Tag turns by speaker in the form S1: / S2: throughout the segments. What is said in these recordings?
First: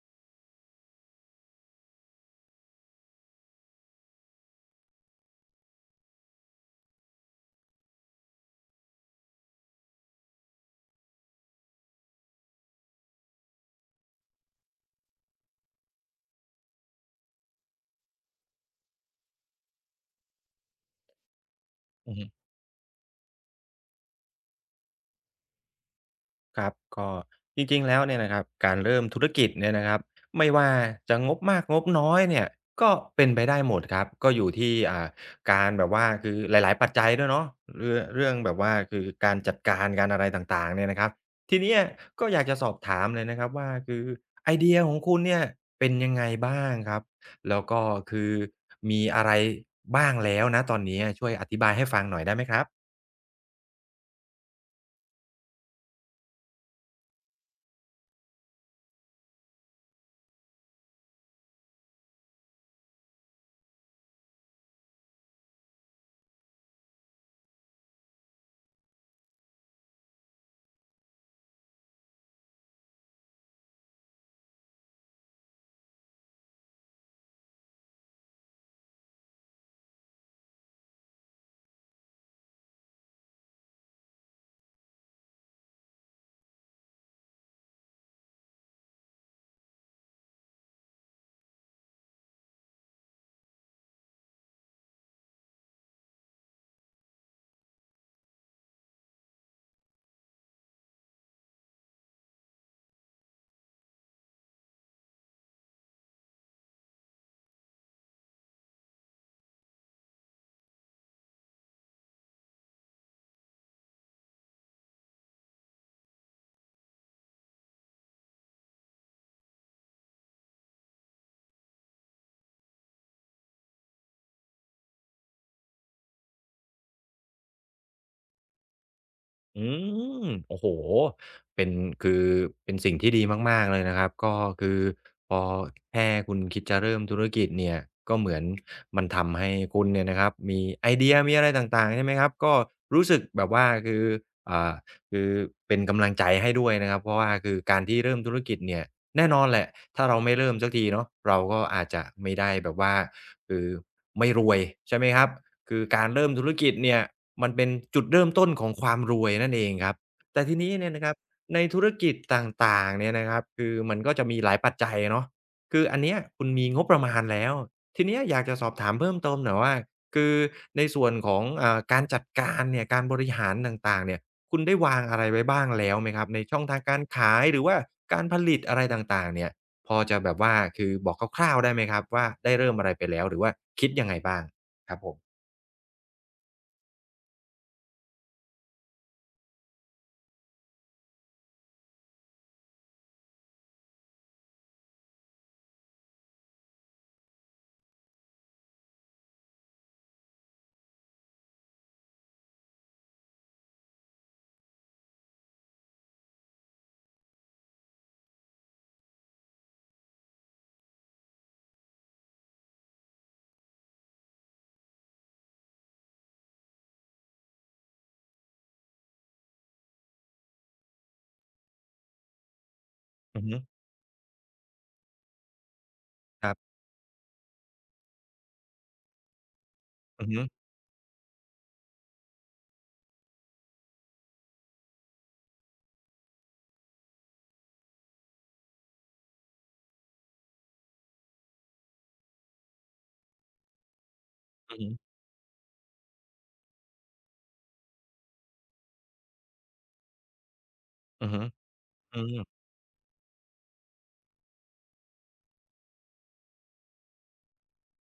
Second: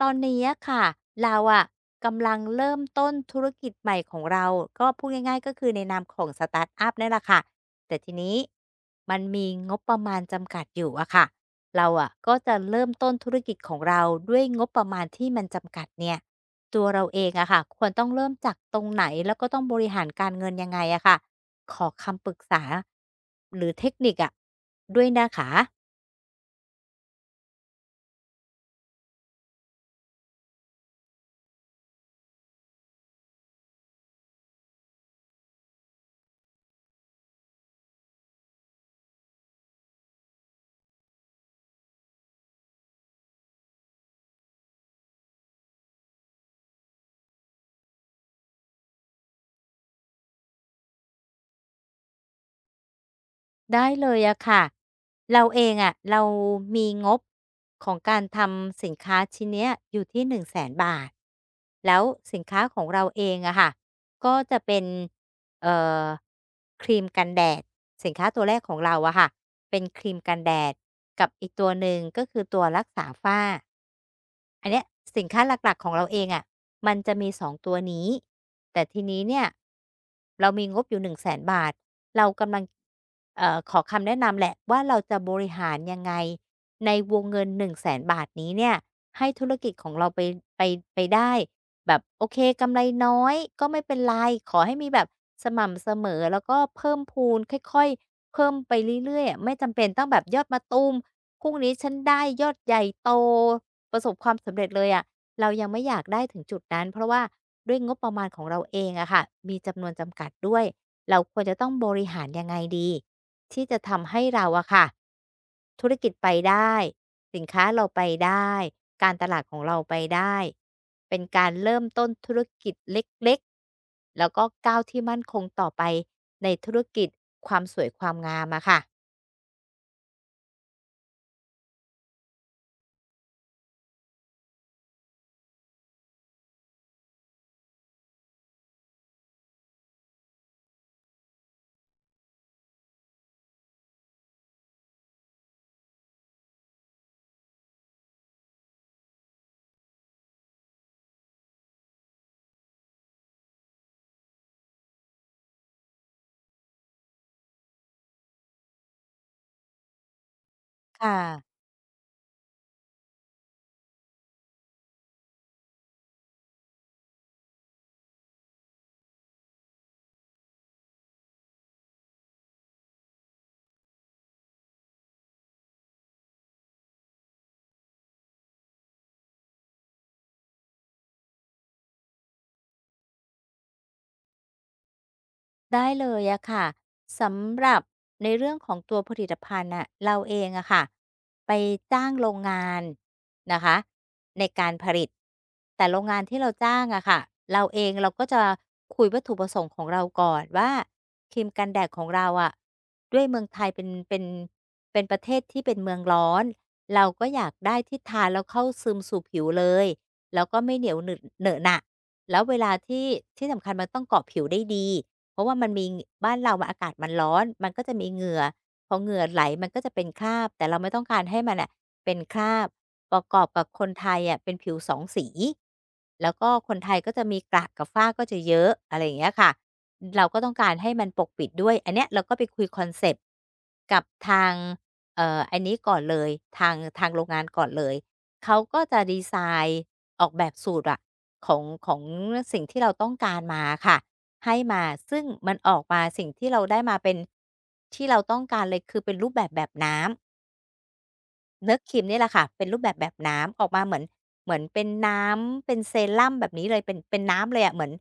S1: ตอนนี้อะค่ะเราอะกำลังเริ่มต้นธุรกิจใหม่ของเราก็พูดง่ายๆก็คือในนามของสตาร์ตอัพนี่แหละค่ะ แต่ทีนี้มันมีงบประมาณจำกัดอยู่อะค่ะเราอะก็จะเริ่มต้นธุรกิจของเราด้วยงบประมาณที่มันจำกัดเนี่ยตัวเราเองอะค่ะควรต้องเริ่มจากตรงไหนแล้วก็ต้องบริหารการเงินยังไงอะค่ะขอ
S2: อือ
S1: คำ
S2: ฮึ
S1: ปรึกษาหรือเทคนิคอะด้วยนะคะ
S2: ครับก็จริงๆแล้วเนี่ยนะครับการเริ่มธุรกิจเนี่ยนะครับไม่ว่าจะงบมากงบน้อยเนี่ยก็เป็นไปได้หมดครับก็อยู่ที่การแบบว่าคือหลายๆปัจจัยด้วยเนาะเรื่องแบบว่าคือการจัดการการอะไรต่างๆเนี่ยนะครับทีเนี้ยก็อยากจะสอบถามเลยนะครับว่าคือไอเดียของคุณเนี่ยเป็นยังไงบ้างครับแล้วก็คือมีอะไรบ้างแล้วณตอนนี้ช่วยอธิบายให้ฟังหน่อยได้ไหมครับ
S1: ได้เลยอะค่ะเราเองอะเรามีงบของการทำสินค้าชิ้นเนี้ยอยู่ที่100,000บาท แล้วสินค้าของเราเองอะค่ะก็จะเป็นเอ่อครีมกันแดดสินค้าตัวแรกของเราอะค่ะเป็นครีมกันแดดกับอีกตัวหนึ่งก็คือตัวรักษาฝ้า อันเนี้ยสินค้าหลักๆของเราเองอะะมันจะมีสองตัวนี้แต่ทีนี้เนี่ยเรามีงบอยู่1่งแ0นบาทเรากำลังขอคำแนะนำแหละว่าเราจะบริหารยังไงในวงเงิน1่งแสนบาทนี้เนี่ยให้ธุรกิจของเราไปไปไปได้แบบโอเคกำไรน้อยก็ไม่เป็นไรขอให้มีแบบสม่ำเสมอแล้วก็เพิ่มพูนค่อยๆเพิ่มไปเรื่อยๆอะไม่จำเป็นต้องแบบยอดมาตูมพรุ่งนี้ฉันได้ยอดใหญ่โต ประสบความสำเร็จเลยอะเรายังไม่อยากได้ถึงจุดนั้นเพราะว่าด้วยงบประมาณของเราเองอะค่ะมีจำนวนจำกัดด้วยเราควรจะต้องบริหารยังไงดีที่จะทำให้เราอะค่ะธุรกิจไปได้สินค้าเราไปได้การตลาดของเราไปได้เป็นการเริ่มต้นธุรกิจเล็กๆแล้วก็ก้าวที่มั่นคงต่อไปในธุรกิจความสวยความงามอะค่ะ
S2: อืมโอ้โฮเป็นคือเป็นสิ่งที่ดีมากๆเลยนะครับก็คือพอแค่คุณคิดจะเริ่มธุรกิจเนี่ยก็เหมือนมันทำให้คุณเนี่ยนะครับมีไอเดียมีอะไรต่างๆใช่ไหมครับก็รู้สึกแบบว่าคืออ่าคือเป็นกำลังใจให้ด้วยนะครับเพราะว่าคือการที่เริ่มธุรกิจเนี่ยแน่นอนแหละถ้าเราไม่เริ่มสักทีเนาะเราก็อาจจะไม่ได้แบบว่าคือไม่รวยใช่ไหมครับ คือการเริ่มธุรกิจเนี่ยมันเป็นจุดเริ่มต้นของความรวยนั่นเองครับแต่ทีนี้เนี่ยนะครั
S1: ค่ะ
S2: บในธุรกิจต่างๆเนี่ยนะครับคือมันก็จะมีหลายปัจจัยเนาะคืออันเนี้ยคุณมีงบประมาณแล้วทีเนี้ยอยากจะสอบถามเพิ่มเติมหน่อยว่าคือในส่วนของการจัดการเนี่ยการบริหารต่างๆเนี่ยคุณได้วางอะไรไว้บ้างแล้วไหมครับในช่องทางการขายหรือว่าการผลิตอะไรต่างๆเนี่ยพอจะแบบว่าคือบอกคร่าวๆได้ไหมครับว่าได้เริ่มอะไรไปแล้วหรือว่าคิดยังไงบ้างครับผม
S1: ได้เลยอะค่ะสำหรับในเรื่องของตัวผลิตภัณฑ์น่ะเราเองอะค่ะไปจ้างโรงงานนะคะในการผลิตแต่โรงงานที่เราจ้างอะค่ะเราเองเราก็จะคุยวัตถุประสงค์ของเราก่อนว่าครีมกันแดดของเราอะด้วยเมืองไทยเป็นเป็นประเทศที่เป็นเมืองร้อนเราก็อยากได้ที่ทานแล้วเข้าซึมสู่ผิวเลยแล้วก็ไม่เหนียวหนึดเหนอะหนะแล้วเวลาที่สำคัญมันต้องเกาะผิวได้ดี เพราะว่ามันมีบ้านเรามันอากาศมันร้อนมันก็จะมีเหงื่อพอเหงื่อไหลมันก็จะเป็นคราบแต่เราไม่ต้องการให้มันน่ะเป็นคราบประก
S2: อื
S1: อ
S2: อ
S1: บ
S2: ฮึ
S1: กับคนไทยอะเป็นผิวสองสีแล้ว
S2: ค
S1: ก็
S2: รั
S1: ค
S2: บ
S1: นไทยก็จะมีกระกับฝ้าก็จะเยอะอะไรอย่างเงี้ยค่ะเรา
S2: อือ
S1: ก็
S2: ฮึ
S1: ต้องการให้มันปกปิดด้วยอันเนี้ยเราก็ไปคุยคอนเซปต์กับทางอันนี้ก่อนเลยทางโรงงานก่อนเลยเขาก็จะดีไซน์ออกแบบสูตรอะของสิ่งที่เราต้องการมาอะค่ะ ให้
S2: อือ
S1: มา
S2: ฮึ
S1: ซึ่งมันออกมาสิ่งที่เราได้มาเป็นที่เราต้องการเลยคือเป็นรูปแบบแบบน้ำ
S2: อือฮึ
S1: เนื้อครีม
S2: อื
S1: เนี่ยแหละ
S2: ม
S1: ค่ะเป็นรูปแบบแบบน้ำออกมาเหมือนเป็นน้ำเป็นเซรั่มแบบนี้เลยเป็นน้ำเลยอะเหมือน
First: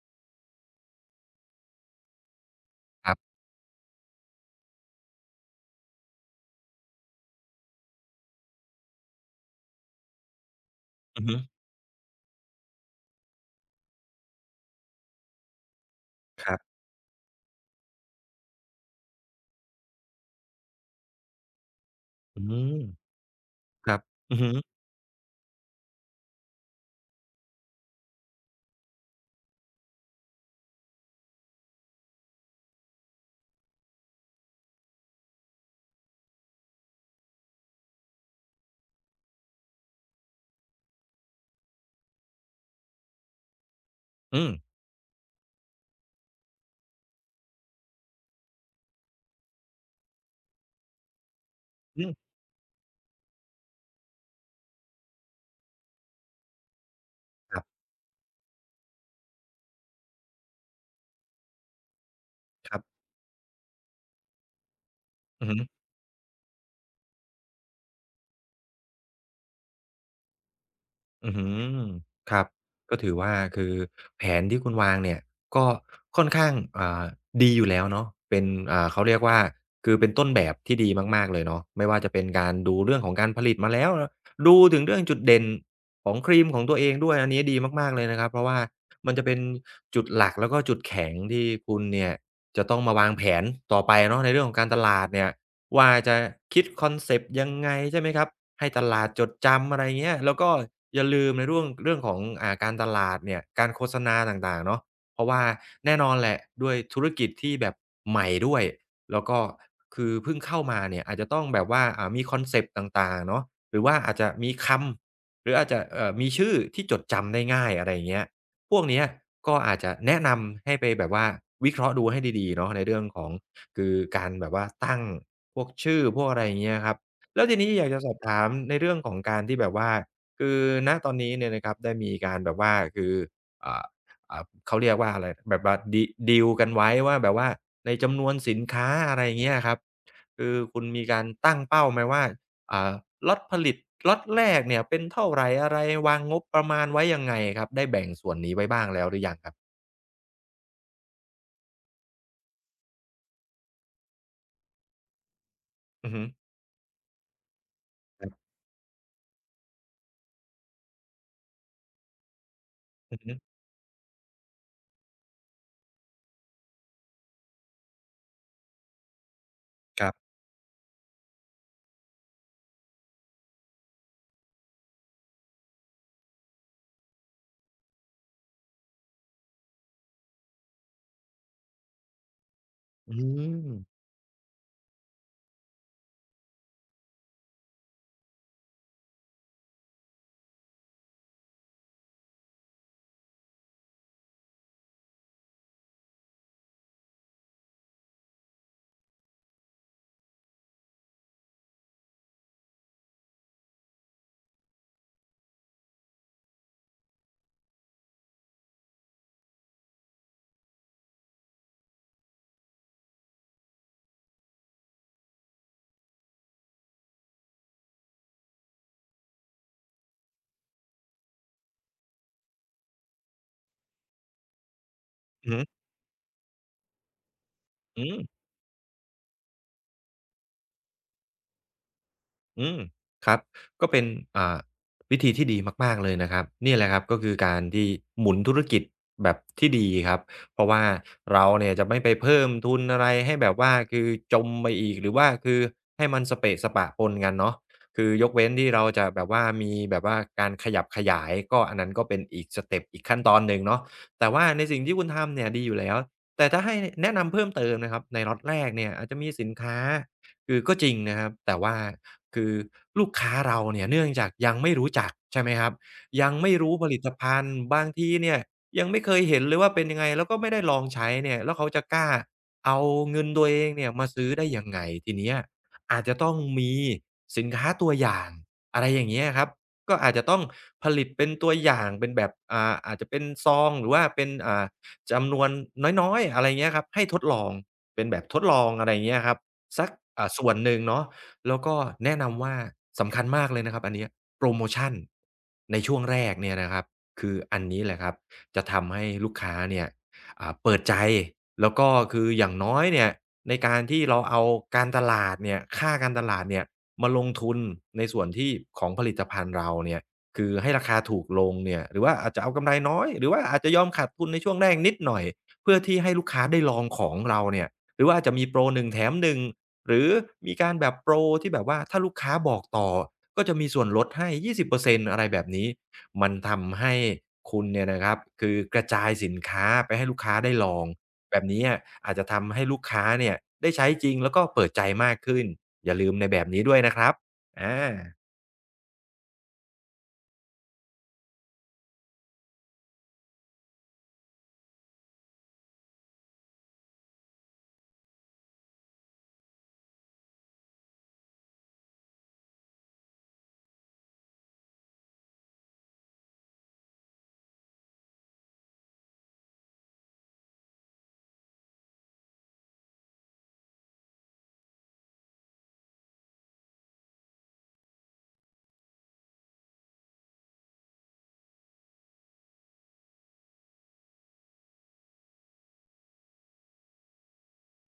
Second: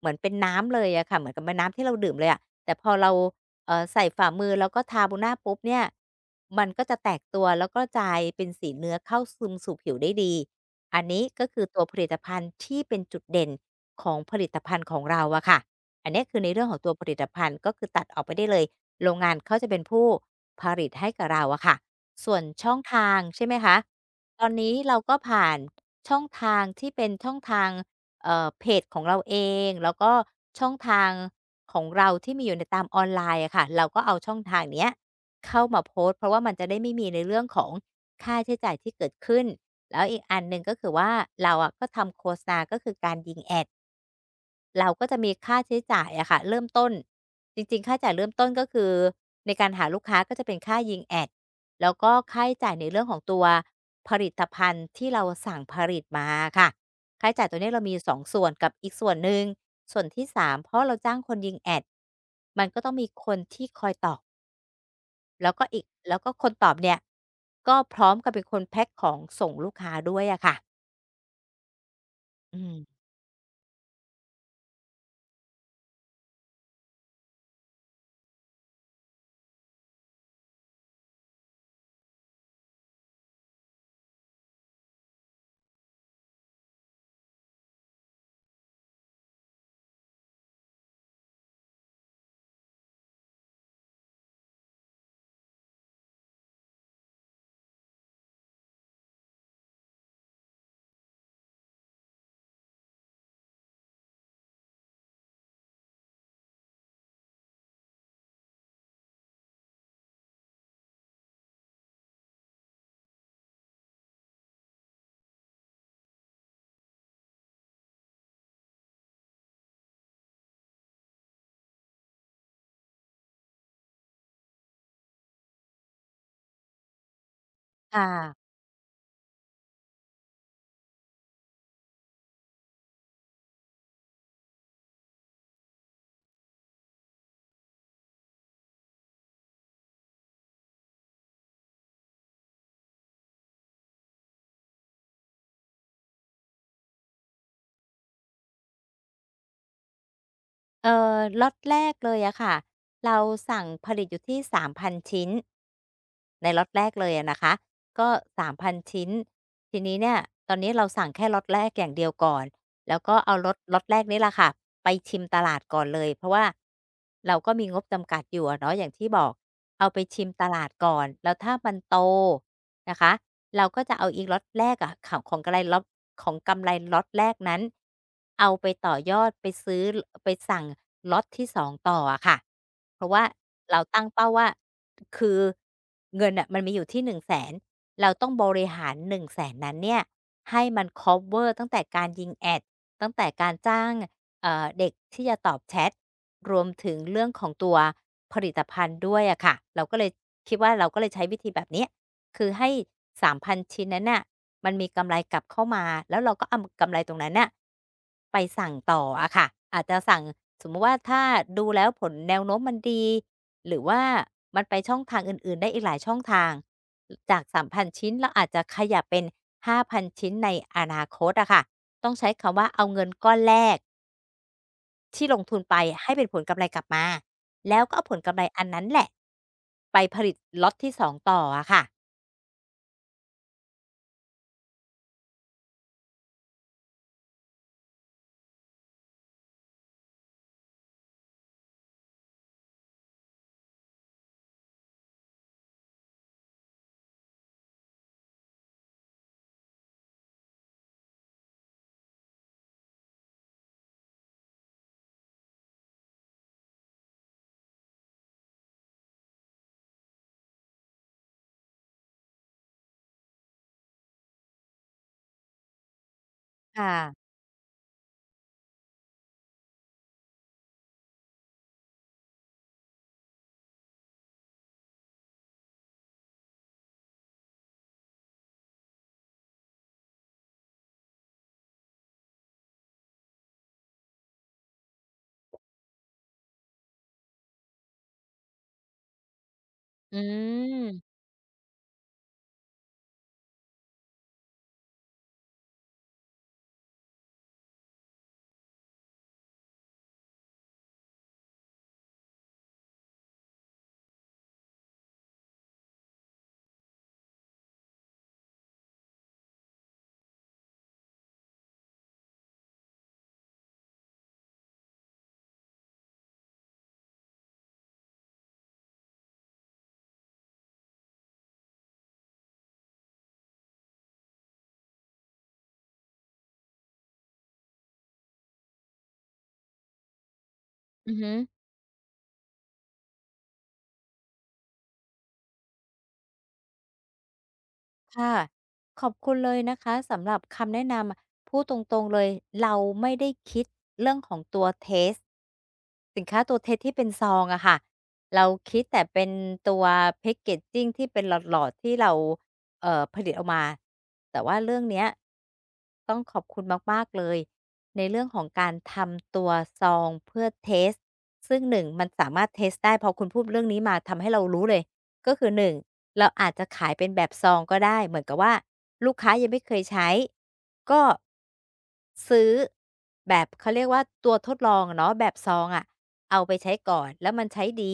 S1: เหมือนเป็นน้ำเลยอะค่ะเหมือนกับเป็นน้ำที่เราดื่มเลยอะแต่พอ
S2: ค
S1: เรา
S2: รับ
S1: ใส่ฝ่ามือแล้วก็ทาบนหน้าปุ๊บเนี่ยมันก็จะแตกตัวแล้วก็กลายเป็นสีเนื้อเข้าซึมสู่ผิวได้ดีอัน
S2: อื
S1: นี้
S2: อฮึ
S1: ก็คือตัวผลิตภัณฑ์ที่เป็นจุดเด่นของผลิตภัณฑ์ของเราอะค่ะอันเนี้ยคือ
S2: ค
S1: ใน
S2: รั
S1: เรื่องขอ
S2: บ
S1: งตัวผลิตภัณฑ์ก็คือตัดออกไปได้เลยโรงงานเขาจะเป็นผู้ผลิตให้กับเราอะค่ะ ส่ว
S2: อื
S1: นช่อง
S2: ม
S1: ทางใช่ไหมคะ
S2: ครับอือ
S1: ตอ
S2: ฮึ
S1: นนี้เราก็ผ่านช่องทางที่เป็นช่องทางเพจของเราเองแล้วก็ช่องทางของเราที่มีอยู่ในตามออนไลน์อะค่ะเราก็เอาช่องทางเนี้ยเข้ามาโพสต์เพราะว่ามันจะได้ไม่มีในเรื่องของค่าใช้จ่ายที่เกิดขึ้นแล้วอีกอันหนึ่งก็คือว่าเราอะก็ทำโฆษณาก็คือการยิง Ad
S2: อืม
S1: เราก็จะมีค่าใช้จ่ายอะค่ะเริ่มต้นจริงๆค่าจ่ายเริ่มต้นก็คือในการหาลูกค้าก็จะเป็นค่ายิงแอดแล้ว
S2: อืม
S1: ก็ค่าใช้จ่ายในเรื่องของตัวผลิตภัณฑ์ที่เราสั่งผลิตมาค่ะค่าใช้จ่าย
S2: ค
S1: ตัว
S2: รั
S1: เนี้ย
S2: บ
S1: เรามีสองส่วนกับอีกส่วนหนึ่งส่วนที่สามเพราะเราจ้างคนยิงแอดมัน
S2: ค
S1: ก็
S2: รั
S1: ต้อง
S2: บ
S1: มีคนที่คอยตอบ
S2: อือ
S1: แล้ว
S2: ฮึ
S1: ก็อีกแล้วก็คนตอบเนี่ยก็พร้อมกับเป็นคนแพ็กของส่งลูกค้าด้วยอะค่ะ
S2: อือหือครับ
S1: อืม
S2: ก็ถือว่าคือแผนที่คุณวางเนี่ยก็ค่อนข้างอ่าดีอยู่แล้วเนาะเป็นเขาเรียกว่าคือเป็นต้นแบบที่ดีมากๆเลยเนาะไม่ว่าจะเป็นการดูเรื่องของการผลิตมาแล้วดูถึงเรื่องจุดเด่นของครีมของตัวเองด้วยอันนี้ดีมากๆเลยนะครับเพราะว่ามันจะเป็นจุดหลักแล้วก็จุดแข็งที่คุณเนี่ยจะต้องมาวางแผนต่อไปเนาะในเรื่องของการตลาดเนี่ย ว่าจะคิดคอนเซปต์ยังไงใช่ไหมครับให้ตลาดจดจำอะไรเงี้ยแล้วก็อย่าลืมในร่วงเรื่องของการตลาดเนี่ยการโฆษณาต่างๆเนาะเพราะว่าแน่นอนแหละด้วยธุรกิจที่แบบใหม่ด้วยแล้วก็คือเพิ่งเข้ามาเนี่ยอาจจะต้องแบบว่ามีคอนเซปต์ต่างๆเนาะหรือว่าอาจจะมีคำหรืออาจจะมีชื่อที่จดจำได้ง่ายอะไรอย่างเงี้ยพวกเนี้ยก็อาจจะแนะนำให้ไปแบบว่าวิเคราะห์ดูให้ดีๆเนาะในเรื่องของคือการแบบว่าตั้ง พวกชื่อพวกอะไรอย่างเงี้ยครับแล้วทีนี้อยากจะ
S1: ค่ะ
S2: สอบถามในเรื่องของการที่แบบว่าคือณตอนนี้เนี่ยนะครับได้มีการแบบว่าคืออ่าเขาเรียกว่าอะไรแบบว่าดีลกันไว้ว่าแบบว่าในจำนวนสินค้าอะไรอย่างเงี้ยครับคือคุณมีการตั้งเป้าไหมว่าอ่าล็อตผลิตล็อตแรกเนี่ยเป็นเท่าไรอะไรวางงบประมาณไว้ยังไงครับได้แบ่งส่วนนี้ไว้บ้างแล้วหรือยังครับ
S1: เอ่ล็อตแรกเลยอะค่ะ เราสั่งผลิตอยู่ที่3,000ชิ้น
S2: อือฮึ
S1: ในล็อตแรกเลยอะนะคะก็
S2: ครั
S1: สา
S2: บ
S1: ม0 0 0ชิ้นทีนี้เนี่ยตอนนี้เราสั่งแค่ล็อตแรกอย่างเดียวก่อนแล้วก็
S2: อือฮึ
S1: เอาล็อตแรกนี่แหละค่ะไปชิมตลาดก่อนเลยเพราะว่าเราก็มีงบจำกัดอยู่อะเนาะอย่างที่บอกเอาไป
S2: ครั
S1: ชิม
S2: บ
S1: ตลาดก่อนแล้วถ้ามันโตนะคะเราก็จะเอาอีกล็อตแรกอะข่าวของกำไรล็อตของกำไรล็อตแรกนั้นเอาไปต่อยอดไปซื้อไปสั่งล็อตที่สองต่ออะค่ะเพราะ
S2: อื
S1: ว่า
S2: ม
S1: เราตั้งเป้าว่า คือเงินอ่ะมันมีอยู่ที่1่งแสนเราต้องบริหาร1ึ่งแสนนั้นเนี่ยให้มันค o v เวอร์ตั้งแต่การยิงแอดตั้งแต่การจ้างเด็กที่จะตอบแชทรวมถึงเรื่องของตัวผลิตภัณฑ์ด้วยอะค่ะเราก็เลยคิดว่าเราก็เลยใช้วิธีแบบเนี้ยคือให้3,000ชิ้นนั้นน่ะมันมีกำไรกลับเข้ามาแล้วเราก็เอากำไรตรงนั้นน่ะไปสั่งต่ออะค่ะอาจจะสั่งสมมุติว่าถ้าดูแล้วผลแนวโน้มมันดี หรือว่ามันไปช่องทางอื่นๆได้อีกหลายช่องทางจาก3,000ชิ้นเราอาจจะขยับเป็น5,000ชิ้นในอนาคตอะค่ะต้องใช้คำว่าเอาเงินก้อนแรกที่ลง
S2: อือ
S1: ทุ
S2: ฮึ
S1: นไปให้เป็นผลกำไรกลับมาแล้วก็เอา
S2: อื
S1: ผล
S2: ม
S1: กำไรอันนั้นแหละไปผลิตล็อตที่2ต่ออะค่ะ
S2: อืมครับก็เป็นอ่าวิธีที่ดีมากๆเลยนะครับนี่แหละครับก็คือการที่หมุนธุรกิจแบบที่ดีครับเพราะว่าเราเนี่ยจะไม่ไปเพิ่มทุนอะไรให้แบบว่าคือจมไปอีกหรือว่าคือให้มันสเปะสปะปนกันเนาะคือยกเว้นที่เราจะแบบว่ามีแบบว่าการขยับขยายก็อันนั้นก็เป็นอีกสเต็ปอีกขั้นตอนหนึ่งเนาะแต่ว่าในสิ่งที่คุณทำเนี่ยดีอยู่แล้วแต่ถ้าให้แนะนำเพิ่มเติมนะครับในล็อตแรกเนี่ยอาจจะมีสินค้า คือก็จริงนะครับแต่ว่าคือลูกค้าเราเนี่ยเนื่องจากยังไม่รู้จักใช่ไหมครับยังไม่รู้
S1: ค
S2: ผลิต
S1: ่ะ
S2: ภัณฑ์บางทีเนี่ยยังไม่เคยเห็นเลยว่าเป็นยังไงแล้วก็ไม่ได้ลองใช้เนี่ยแล้วเขาจะกล้าเอาเงินตัวเองเนี่ยมาซื้อได้ยังไงทีเนี้ยอาจจะต้องมีสินค้าตัวอย่างอะไรอย่างเงี้ยครับก็อาจจะต้องผลิตเป็นตัวอย่างเป็นแบบอาจจะเป็นซองหรือว่าเป็นจำนวนน้อยๆอะไรเงี้ยครับให้ทดลองเป็นแบบทดลองอะไรเงี้ยครับ สัก
S1: อื
S2: ส่วนหนึ่งเนาะ
S1: ม
S2: แล้วก็แนะนำว่าสำคัญมากเลยนะครับอันเนี้ยโพรโมชันในช่วงแรกเนี่ยนะครับคืออันนี้แหละครับจะทำให้ลูกค้าเนี่ยเปิดใจแล้วก็คืออย่างน้อยเนี่ยในการที่เราเอาการตลาดเนี่ยค่าการตลาดเนี่ยมาลงทุนในส่วนที่ของผลิตภัณฑ์เราเนี่ยคือให้ราคาถูกลงเนี่ยหรือว่าอาจจะเอากำไรน้อยหรือว่าอาจจะยอมขาดทุนในช่วงแรกนิดหน่อยเพื่อที่ให้ลูกค้าได้ลองของเราเนี่ยหรือว่าอาจจะมีโพรหนึ่งแถมหนึ่ง หรือมีการแบบโปรที่แบบว่าถ้าลูกค้าบอกต่อก็จะมีส่วนลดให้20%อร์เซ็นต์อะไรแบบนี้มันทำให้คุณเนี่ยนะครับคือกระจายสินค้าไปให้ลูกค้าได้ลอง
S1: อือฮึ
S2: แบบนี้อะอาจจะทำให้ลูกค้าเนี่ยได้ใช้จริงแล้วก็เปิดใจมากขึ้นอย่าลืมในแบบนี้ด้วยนะครับอา
S1: ค่ะขอบคุณเลยนะคะสำหรับคำแนะนำพูดตรงๆเลยเราไม่ได้คิด สินค้าตัวเท็จที่เป็นซองอะค่ะเราคิดแต่เป็นตัว packaging ที่เป็นหลอดๆที่เราผลิตออกมาแต่ว่าเรื่องเนี้ยต้องขอบคุณมากๆเลยในเรื่องของการทำตัวซองเพื่อเทสต์ซึ่ง1มันสามารถเทสต์ได้พอคุณพูดเรื่องนี้มาทำให้เรารู้เลยก็คือ1เราอาจจะขายเป็นแบบซองก็ได้เหมือนกับว่าลูกค้ายังไม่เคยใช้ ก็ซื้อแบบเขาเรียกว่าตัวทดลองอะเนาะแบบซองอะเอาไปใช้ก่อนแล้วมันใช้ดี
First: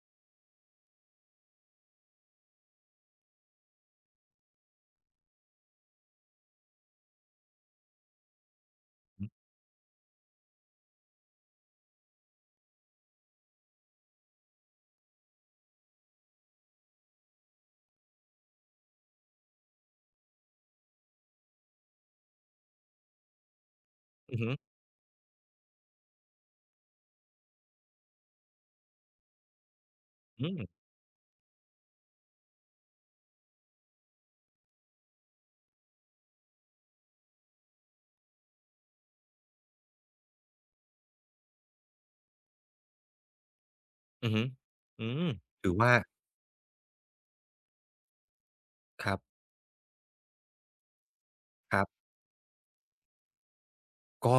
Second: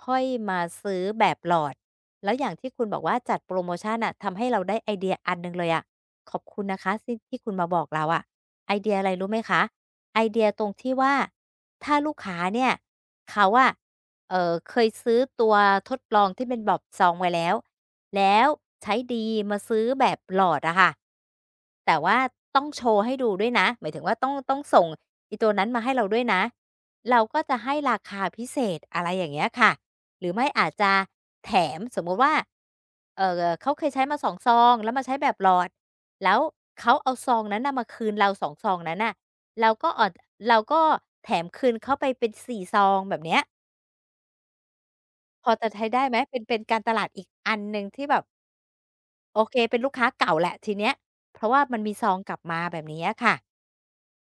S1: ค่อยมาซื้อแบบหลอดแล้วอย่างที่คุณบอกว่าจัดโพรโมชันน่ะทำให้เราได้ไอเดียอันหนึ่งเลยอะขอบคุณนะคะซึ่งที่คุณมาบอกเราอะไอเดียอะไรรู้ไหมคะไอเดียตรงที่ว่าถ้าลูกค้าเนี่ยเขาอะเคยซื้อตัวทดลองที่เป็นแบบซองไว้แล้ว แล้วใช้ดีมาซื้อแบบหลอดอะค่ะแต่ว่าต้องโชว์ให้ดูด้วยนะหมายถึงว่าต้อง
S2: อือฮึ
S1: ต้องส่งอีตัวนั้นมาให้เราด้วยนะเราก็จะให้ราคาพิเศษอะไรอย่างเงี้ยค่ะหรือไม่
S2: อืม
S1: อาจจะแถมสมมุติว่าเออเขาเคยใช้มาสองซองแล้วมาใช้แบบหลอดแล้วเขาเอาซองนั้นนะมาคืนเราสองซองนั้นน่ะเราก็ออดเราก็แถมคืนเขาไปเป็น4ซองแบบเนี้ย
S2: อือฮึอืม
S1: พอจะ
S2: ถือ
S1: ใช้
S2: ว่า
S1: ได้ไหมเป็นการตลาดอีกอันหนึ่งที่แบบ
S2: ครับ
S1: โอเคเป็นลูกค้าเก่าแหละทีเนี้ยเพราะว่า
S2: ค
S1: มัน
S2: รั
S1: มีซ
S2: บ
S1: องกลับมาแบบนี้อะค่ะ
S2: ก็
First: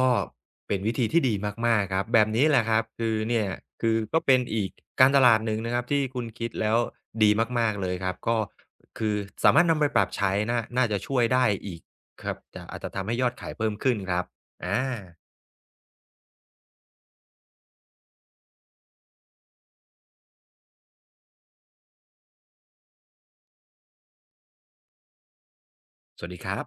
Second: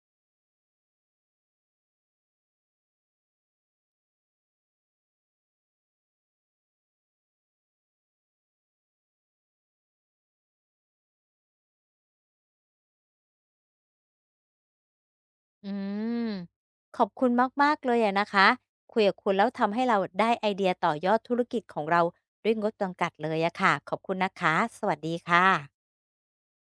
S2: เป็นวิธีที่ดีมากๆครับแบบนี้แหละครับคือเนี่ยคือก็เป็นอีกการตลาดหนึ่งนะครับที่คุณคิดแล้วดีมากๆเลยครับก็คือสามารถนำไปปรับใช้น่าน่าจะช่วยได้อีกครับจะอาจจะทำให้ยอดขายเพิ่มขึ้นครับอา
S1: อืมขอบคุณมากๆเลยอะนะคะคุยกับคุณแล้วทำให้เราได้ไอเดียต่อยอดธุรกิจของเราด้วยงบจำกัดเลยอะค่ะขอบคุณนะคะสวัสดีค่ะ
S2: สวัสดีครับ